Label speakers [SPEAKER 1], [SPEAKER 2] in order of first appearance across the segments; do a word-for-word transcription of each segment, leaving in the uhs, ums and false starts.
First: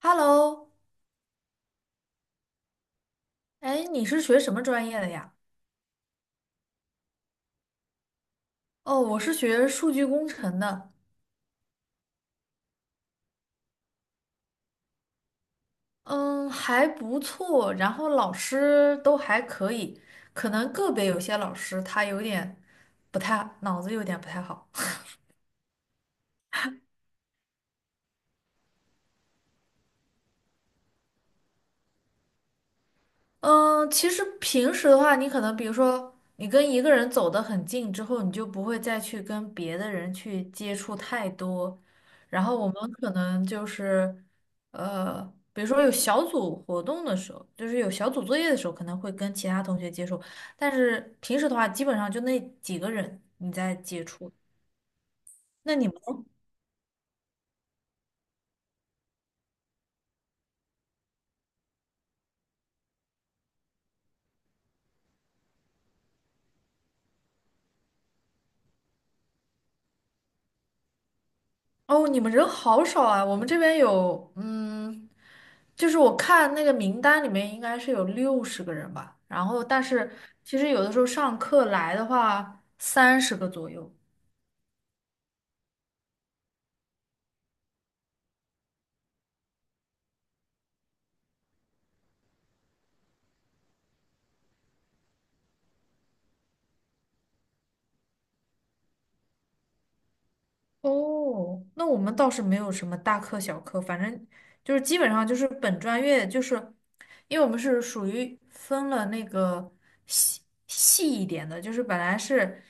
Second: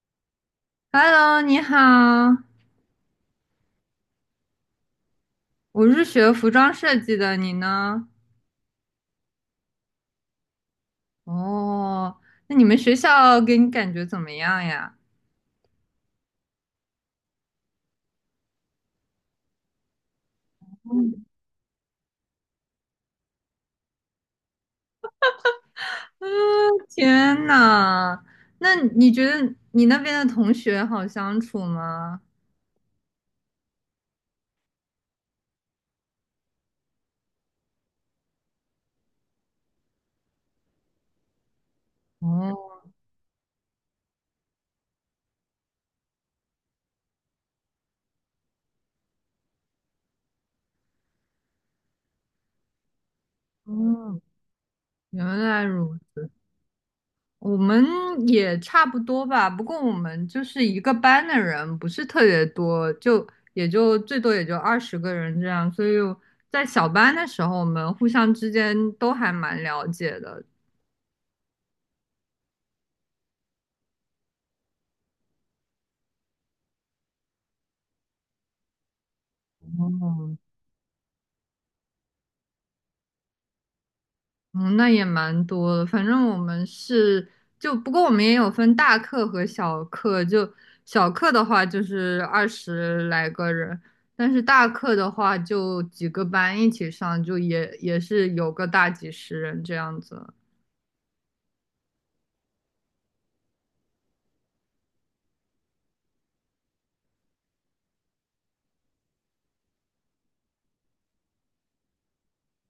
[SPEAKER 1] Hello，
[SPEAKER 2] Hello，你好，
[SPEAKER 1] 哎，你是学什么专业的呀？
[SPEAKER 2] 我是学服装设计的，你呢？
[SPEAKER 1] 哦，我是学数据工程的，
[SPEAKER 2] 哦，那你们学校给你感觉怎么样呀？
[SPEAKER 1] 嗯，还不错，然后老师都还可以，可能个别有些老师他有点不太，脑子有点不太好。
[SPEAKER 2] 嗯，天呐，那你觉得你那边的同学好相处吗？
[SPEAKER 1] 嗯，其实平时的话，你可能比如说，你跟一个人走得很近之后，你就不会再去跟别的人去接触太多。然后我
[SPEAKER 2] 哦，
[SPEAKER 1] 们可能就是，呃，比如说有小组活动的时候，就是有小组作业的时候，可能会跟其他同学接触。但是平时的话，基本上就那几个人你在接
[SPEAKER 2] 哦，
[SPEAKER 1] 触。
[SPEAKER 2] 原来
[SPEAKER 1] 那你们
[SPEAKER 2] 如
[SPEAKER 1] 呢？
[SPEAKER 2] 我们也差不多吧，不过我们就是一个班的人，不是特别多，就也就最多也就二十个人这样，所以在小班的时候，我们互相之间都还蛮了解的。
[SPEAKER 1] 哦，你们人好少啊！我们这边有，嗯，就是我看那个名单里面应该是有六十个人吧，然后但是
[SPEAKER 2] 哦，
[SPEAKER 1] 其实有的时候上课来的话，三十个左右。
[SPEAKER 2] 嗯，那也蛮多的。反正我们是就，不过我们也有分大课和小课。就小课的话，就是二十来个人，但是大课的话，就几个班一起上，就也也是有个大几十人这样子。
[SPEAKER 1] 哦，那我们倒是没有什么大课小课，反正就是基本上就是本专业，就是因为我们是属于分了那个细细一点的，就是本来是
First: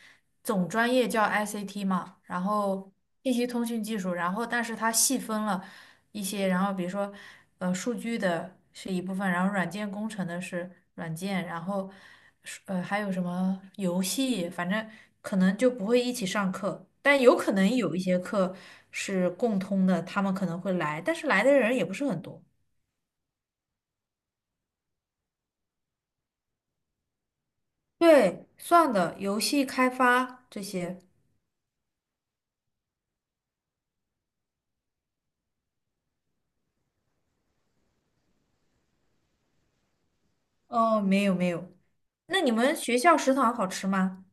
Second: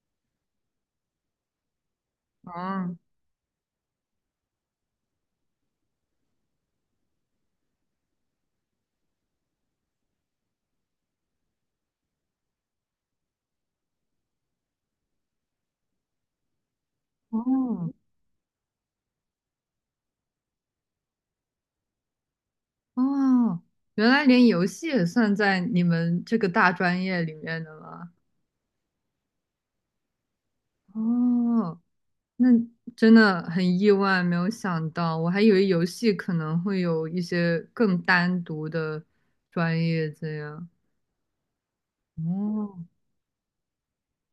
[SPEAKER 1] 总专业叫 I C T 嘛，然后
[SPEAKER 2] 哦
[SPEAKER 1] 信息通讯技术，然后但是它细分了，一些，然后比如说，呃，数据的是一部分，然后软件工程的是软件，然后是，呃，还有什么游戏，反正可能就不会一起上课，但有可能
[SPEAKER 2] 哦
[SPEAKER 1] 有一些课是共通的，他们可能会来，但是来的人也不是很多。
[SPEAKER 2] 哦，原来连游戏也算在你们这个大专业里面的吗？
[SPEAKER 1] 对，算的，游戏开发这些。
[SPEAKER 2] 哦，那真的很意外，没有想到，我还以为游戏可能会有一些更单独的专业这样。
[SPEAKER 1] 哦，没有没有。那你们
[SPEAKER 2] 哦，
[SPEAKER 1] 学校食堂好吃吗？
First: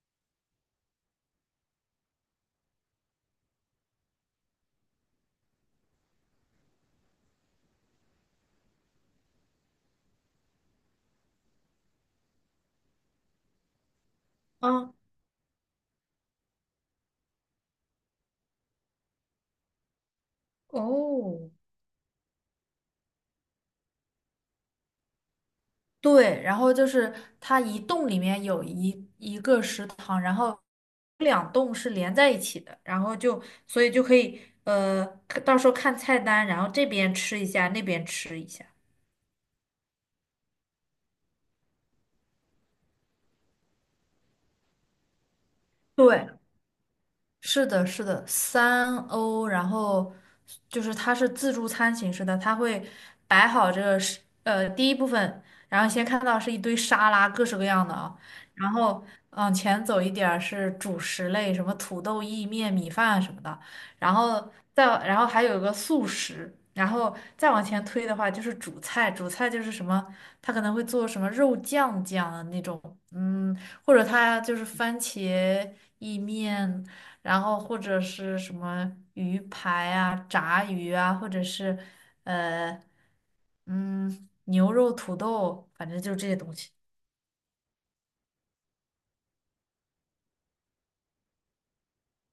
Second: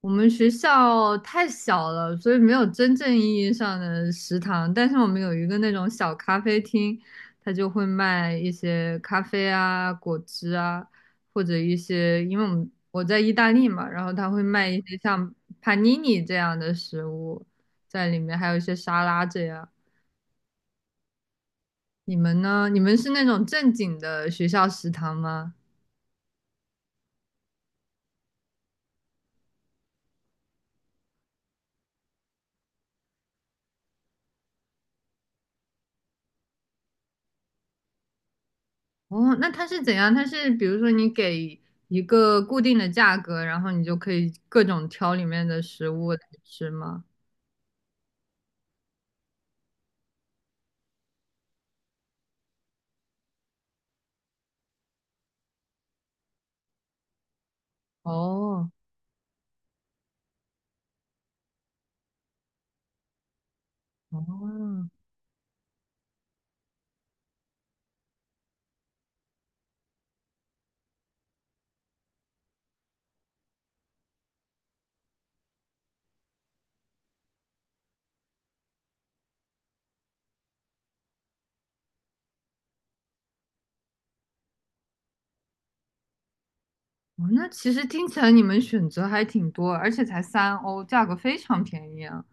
[SPEAKER 2] 我们学校太小了，所以没有真正意义上的食堂，但是我们有一个那种小咖啡厅，它就会卖一些咖啡啊、果汁啊，或者一些，因为我们我在意大利嘛，然后它会卖一
[SPEAKER 1] 啊，
[SPEAKER 2] 些像 panini 这样的食物在里面，还有一些沙拉这样。
[SPEAKER 1] 哦，
[SPEAKER 2] 你们呢？你们是那种正经的学校食堂吗？
[SPEAKER 1] 对，然后就是它一栋里面有一一个食堂，然后两栋是连在一起的，然后就所以就可以，呃，看到时候看菜单，然后这边吃一下，那边吃一下。
[SPEAKER 2] 哦，那它是怎样？它是比如说你给一个固定的价格，然后你就可以各种挑里面的食物来
[SPEAKER 1] 对，
[SPEAKER 2] 吃吗？
[SPEAKER 1] 是的，是的，三欧，然后就是它是自助餐形式的，它会摆好这个是呃第一部分，然后先看到是一堆沙拉，各式各样的啊，
[SPEAKER 2] 哦，
[SPEAKER 1] 然后往前走一点儿是主食类，什么土豆意面、米饭什么的，然后再
[SPEAKER 2] 哦，
[SPEAKER 1] 然后还有一个素食，然后再往前推的话就是主菜，主菜就是什么，它可能会做什么肉酱酱啊那种，嗯，或者它就是番茄意面。然后或者是什么鱼排啊、炸鱼啊，或者是呃嗯牛肉土豆，反正就是这些东西。
[SPEAKER 2] 哦，那其实听起来你们选择还挺多，而且才三欧，价格非常便宜啊。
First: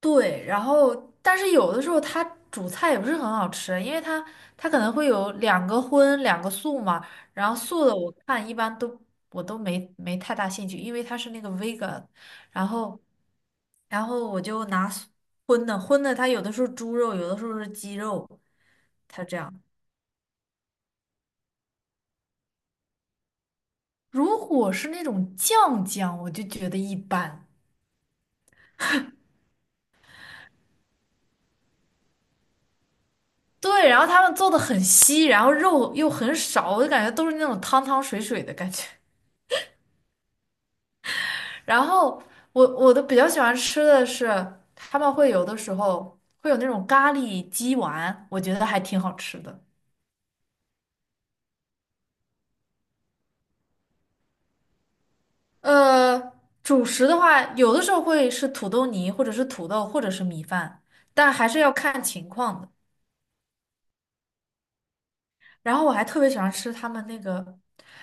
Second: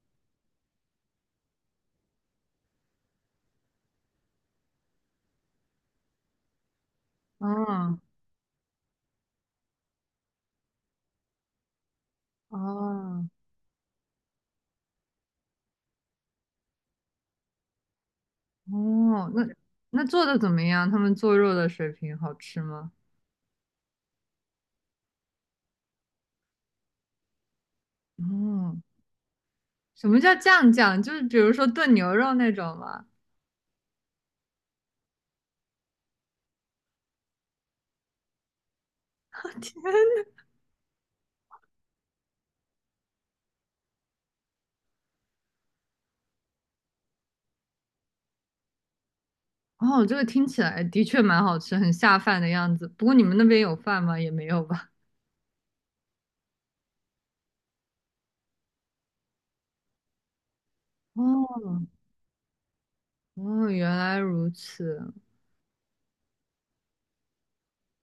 [SPEAKER 1] 对，然后但是有的时候它煮菜也不是很好吃，因为它它可能会有两个荤两个素嘛，然后素的
[SPEAKER 2] 嗯，
[SPEAKER 1] 我看一般都我都没没太大兴趣，因为它是那个 vegan，然后
[SPEAKER 2] 哦，
[SPEAKER 1] 然后我就拿素荤的荤的，它有的时候猪肉，有的时候是鸡肉，它
[SPEAKER 2] 哦，
[SPEAKER 1] 这
[SPEAKER 2] 那
[SPEAKER 1] 样。
[SPEAKER 2] 那做的怎么样？他们做肉的水平好吃吗？
[SPEAKER 1] 如果是那种酱酱，我就觉得一般。
[SPEAKER 2] 嗯，什么叫酱酱？就是比如说炖牛肉那种吗？
[SPEAKER 1] 对，然后他们做的很稀，然后肉又很少，我就感觉都是那种汤汤水水的感觉。
[SPEAKER 2] 天
[SPEAKER 1] 然后我我的比较喜欢吃的是，他们会有的时候会有那种咖喱鸡丸，我觉得还挺好吃的。
[SPEAKER 2] 哦，这个听起来的确蛮好吃，很下饭的样子。不过你们那边有饭吗？也没有吧？
[SPEAKER 1] 呃，主食的话，有的时候会是土豆泥，或者是土豆，或者是米饭，但还是要
[SPEAKER 2] 哦，
[SPEAKER 1] 看情况的。
[SPEAKER 2] 哦，原来如此。
[SPEAKER 1] 然后我还特别喜欢吃他们那个，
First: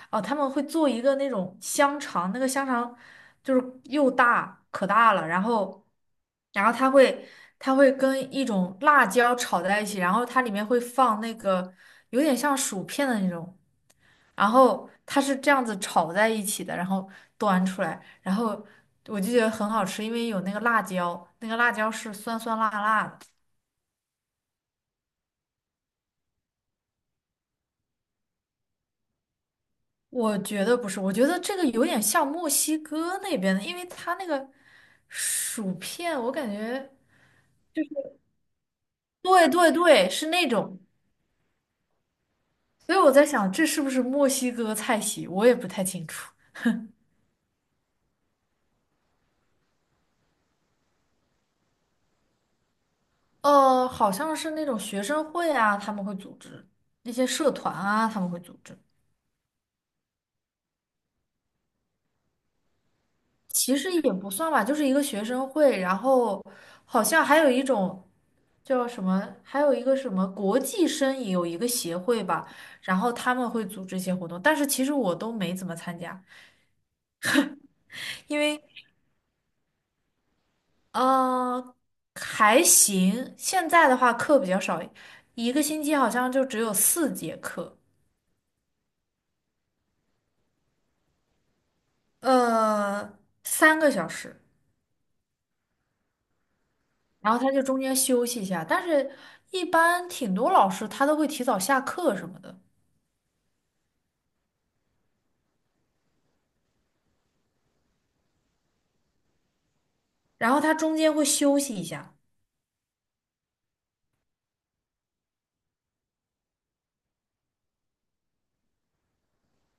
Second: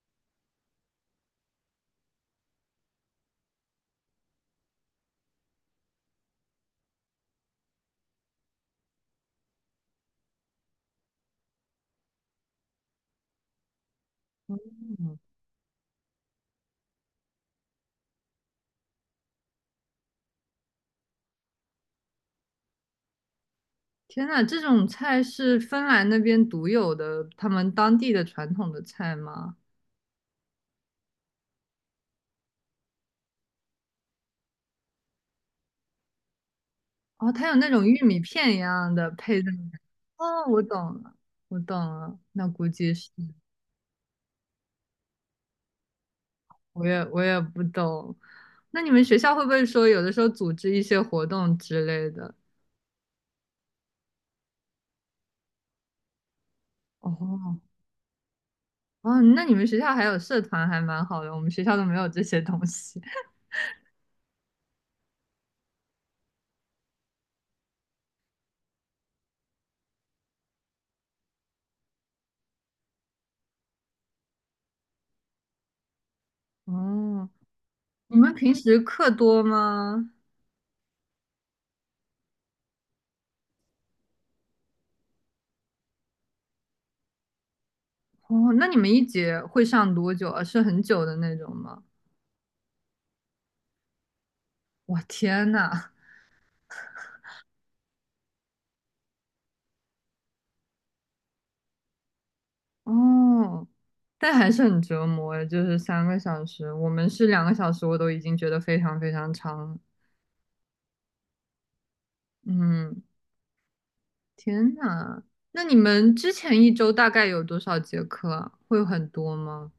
[SPEAKER 1] 哦，他们会做一个那种香肠，那个香肠就是又大可大了，然后，然后它会它会跟一种辣椒炒在一起，然后它里面会放那个有点像薯片的那种，然后
[SPEAKER 2] 嗯，
[SPEAKER 1] 它是这样子炒在一起的，然后端出来，然后我就觉得很好吃，因为有那个辣椒，那个辣椒是酸酸辣辣的。
[SPEAKER 2] 天呐，这种菜是芬兰那边独有的，他们当地的传统的菜吗？
[SPEAKER 1] 我觉得不是，我觉得这个有点像墨西哥那边的，因为它那个薯片，我感觉，
[SPEAKER 2] 哦，它有那种玉米片一样的配
[SPEAKER 1] 对
[SPEAKER 2] 在里面。
[SPEAKER 1] 对对，是
[SPEAKER 2] 哦，
[SPEAKER 1] 那
[SPEAKER 2] 我懂
[SPEAKER 1] 种，
[SPEAKER 2] 了，我懂了。那估计
[SPEAKER 1] 所以
[SPEAKER 2] 是，
[SPEAKER 1] 我在想，这是不是墨西哥菜系，我也不太清楚。
[SPEAKER 2] 我也我也不懂。那你们学校会不会说有的时候组织一些活动之类的？
[SPEAKER 1] 呃，好像是那种学生会啊，他们会组织一些社
[SPEAKER 2] 哦，
[SPEAKER 1] 团啊，他们会组织。
[SPEAKER 2] 哦，那你们学校还有社团，还蛮好的。我们学校都没有这些东西。
[SPEAKER 1] 其实也不算吧，就是一个学生会，然后好像还有一种叫什么，还有一个什么国际生也有一个协会吧，然后他们会组织一些活动，但是其实我都没怎么参加，
[SPEAKER 2] 哦，你们
[SPEAKER 1] 因
[SPEAKER 2] 平
[SPEAKER 1] 为
[SPEAKER 2] 时课多吗？
[SPEAKER 1] 呃还行，现在的话课比较少，一个星期好像就只有四节课，
[SPEAKER 2] 哦，那你们一节会上多久啊？是很久的那种吗？
[SPEAKER 1] 呃三个小时，
[SPEAKER 2] 我天呐！
[SPEAKER 1] 然后他就中间休息一下，但是一般挺多老师他都会提早下课什么的。
[SPEAKER 2] 哦，但还是很折磨诶，就是三个小时，我们是两个小时，我都已经觉得非常非常长了
[SPEAKER 1] 然后它中间会休息一下。
[SPEAKER 2] 嗯，天呐，那你们之前一周大概有多少节课啊会有很多吗？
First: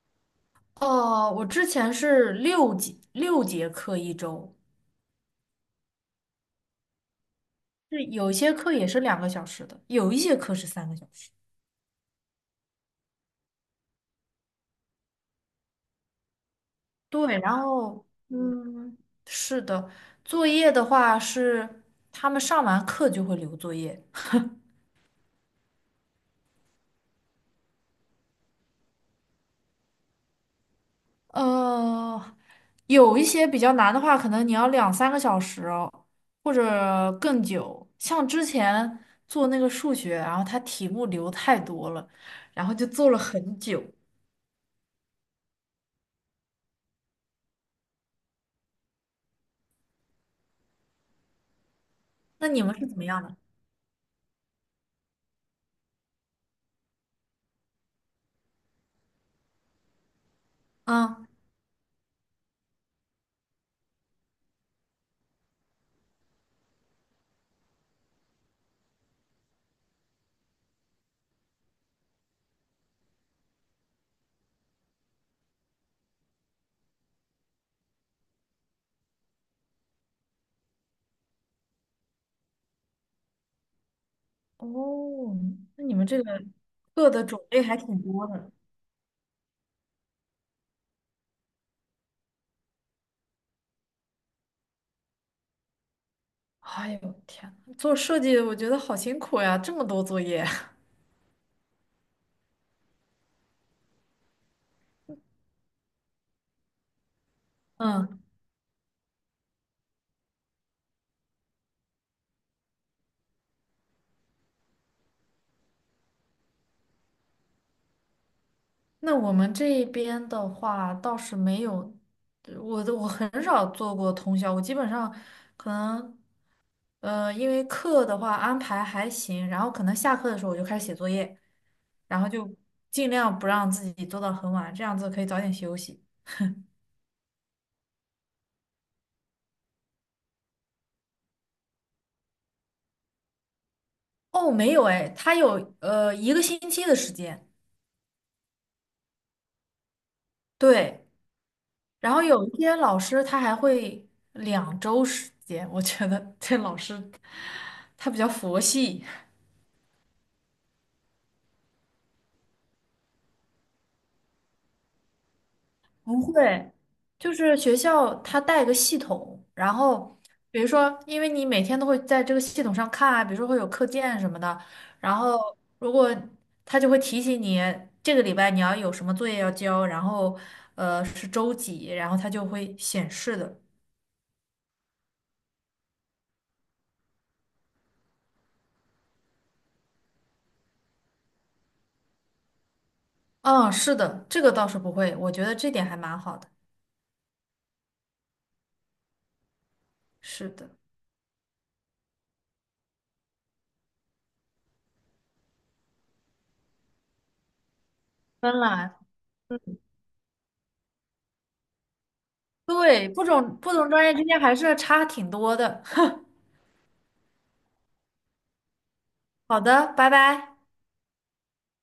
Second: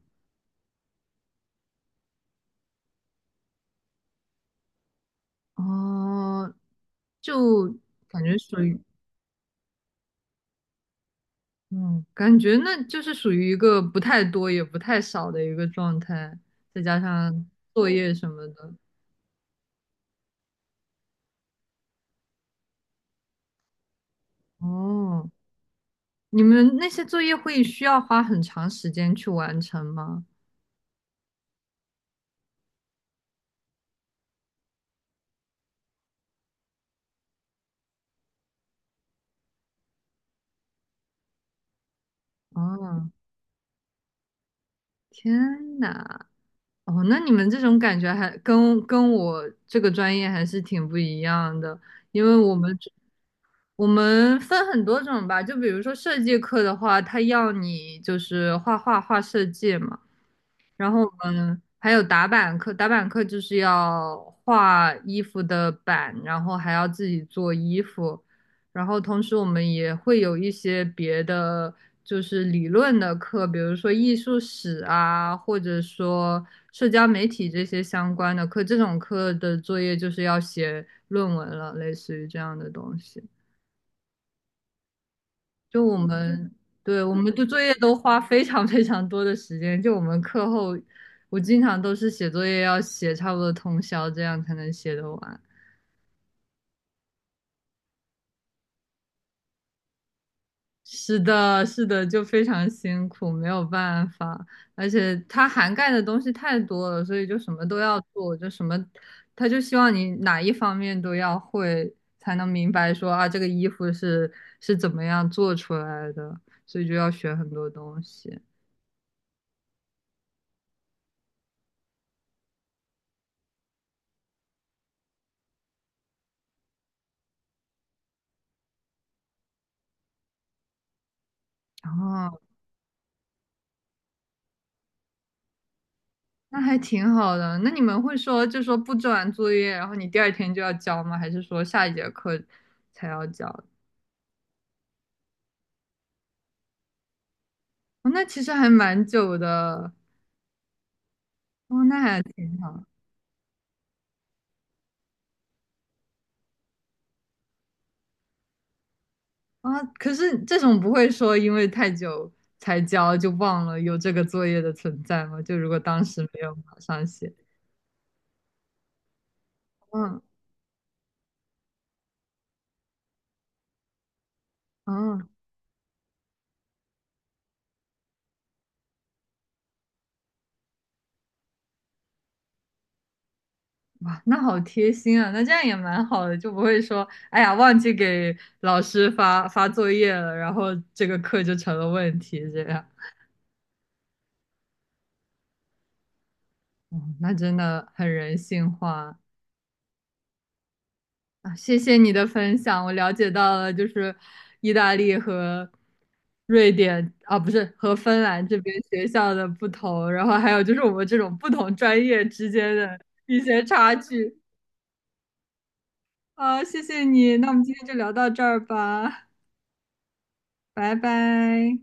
[SPEAKER 1] 哦，我之前是六节六节课一周，
[SPEAKER 2] 哦，就
[SPEAKER 1] 是
[SPEAKER 2] 感
[SPEAKER 1] 有
[SPEAKER 2] 觉
[SPEAKER 1] 些
[SPEAKER 2] 属
[SPEAKER 1] 课
[SPEAKER 2] 于。
[SPEAKER 1] 也是两个小时的，有一些课是三个小时。
[SPEAKER 2] 嗯，感觉那就是属于一个不太多也不太少的一个状态，再加
[SPEAKER 1] 对，
[SPEAKER 2] 上
[SPEAKER 1] 然
[SPEAKER 2] 作
[SPEAKER 1] 后
[SPEAKER 2] 业什么的。
[SPEAKER 1] 嗯，是的，作业的话是他们上完课就会留作业。
[SPEAKER 2] 哦，你们那些作业会需要花很长时间去完成吗？
[SPEAKER 1] 呃，有一些比较难的话，可能你要两三个小时哦，或者更久。像之前做那个数学，然后它题目留太多了，然后就做
[SPEAKER 2] 哦，
[SPEAKER 1] 了很久。
[SPEAKER 2] 天呐，哦，那你们这种感觉还跟跟我这个专业还是挺不一样的，因为
[SPEAKER 1] 那
[SPEAKER 2] 我
[SPEAKER 1] 你
[SPEAKER 2] 们
[SPEAKER 1] 们是怎么样的？
[SPEAKER 2] 我们分很多种吧，就比如说设计课的话，它要你就是画画画设计嘛。然后我
[SPEAKER 1] 啊，
[SPEAKER 2] 们还有打板课，打板课就是要画衣服的板，然后还要自己做衣服，然后同时我们也会有一些别的就是理论的课，比如说艺术史啊，或者说社交媒体这些相关的课，这种课的作业就是要写论文了，类似于这样的东西。
[SPEAKER 1] 哦，
[SPEAKER 2] 就
[SPEAKER 1] 那你
[SPEAKER 2] 我
[SPEAKER 1] 们这个
[SPEAKER 2] 们，对，
[SPEAKER 1] 课
[SPEAKER 2] 我
[SPEAKER 1] 的
[SPEAKER 2] 们
[SPEAKER 1] 种
[SPEAKER 2] 的作
[SPEAKER 1] 类
[SPEAKER 2] 业
[SPEAKER 1] 还
[SPEAKER 2] 都
[SPEAKER 1] 挺
[SPEAKER 2] 花
[SPEAKER 1] 多
[SPEAKER 2] 非
[SPEAKER 1] 的。
[SPEAKER 2] 常非常多的时间。就我们课后，我经常都是写作业要写差不多通宵，这样才能写得完。
[SPEAKER 1] 哎呦天呐，做设计我觉得好辛苦呀，这么多作业。
[SPEAKER 2] 是的，是的，就非常辛苦，没有办法。而且它涵盖的东西太多了，所以就什么都要
[SPEAKER 1] 嗯，
[SPEAKER 2] 做，就什么，他就希望你哪一方面都要会，才能明白说啊，这个衣服是是怎么样做出来的，所以就要学很多东西。
[SPEAKER 1] 那我们这边的话倒是没有，我的我很少做过通宵，我基本上可能呃，因为课的话安排还行，然后可能下课的时候我就开始写作业，
[SPEAKER 2] 然
[SPEAKER 1] 然后
[SPEAKER 2] 后。
[SPEAKER 1] 就尽量不让自己做到很晚，这样子可以早点休息。
[SPEAKER 2] 那还挺好的。那你们会说，就说布置完作业，然后你第二天就要交吗？还是说下一节课才要交？
[SPEAKER 1] 哦，没有哎，他有呃一个星期的时间，
[SPEAKER 2] 哦，那其实还蛮久的。
[SPEAKER 1] 对，
[SPEAKER 2] 哦，那
[SPEAKER 1] 然
[SPEAKER 2] 还
[SPEAKER 1] 后有
[SPEAKER 2] 挺
[SPEAKER 1] 一些
[SPEAKER 2] 好
[SPEAKER 1] 老师他还会两周时间，我觉得这老师他比较佛系，
[SPEAKER 2] 啊。可是这种不会说因为太久才交就忘了有这个作业的存在吗？就如果当时
[SPEAKER 1] 不
[SPEAKER 2] 没有
[SPEAKER 1] 会，
[SPEAKER 2] 马上写，
[SPEAKER 1] 就是学校他带个系统，然后
[SPEAKER 2] 嗯
[SPEAKER 1] 比如说，因为你每天都会在这个系统上看啊，比如说会有课件什么的，然
[SPEAKER 2] 嗯，
[SPEAKER 1] 后如果他就会提醒你这个礼拜你要有什么作业要交，然后呃是周几，然后他就会显示的。
[SPEAKER 2] 哇，那好贴心啊。那这样也蛮好的，就不会说，哎呀，忘记给老师发发作业了，然后这个课就成了问题这样。
[SPEAKER 1] 嗯，是的，这个倒是不会，我觉得这点还蛮好的。
[SPEAKER 2] 哦，那真的很人性化
[SPEAKER 1] 是的，
[SPEAKER 2] 啊！谢谢你的分享，我了解到了，就是意大利和瑞典啊，不是和芬兰
[SPEAKER 1] 芬
[SPEAKER 2] 这边
[SPEAKER 1] 兰，
[SPEAKER 2] 学校的不同，然后还有就是我们这种不同专业之间的
[SPEAKER 1] 对，不
[SPEAKER 2] 一
[SPEAKER 1] 同
[SPEAKER 2] 些
[SPEAKER 1] 不同
[SPEAKER 2] 差
[SPEAKER 1] 专业之
[SPEAKER 2] 距
[SPEAKER 1] 间还是差挺多的。
[SPEAKER 2] 啊！谢谢你，那我们今天就聊到这儿吧，
[SPEAKER 1] 好的，拜拜。
[SPEAKER 2] 拜拜。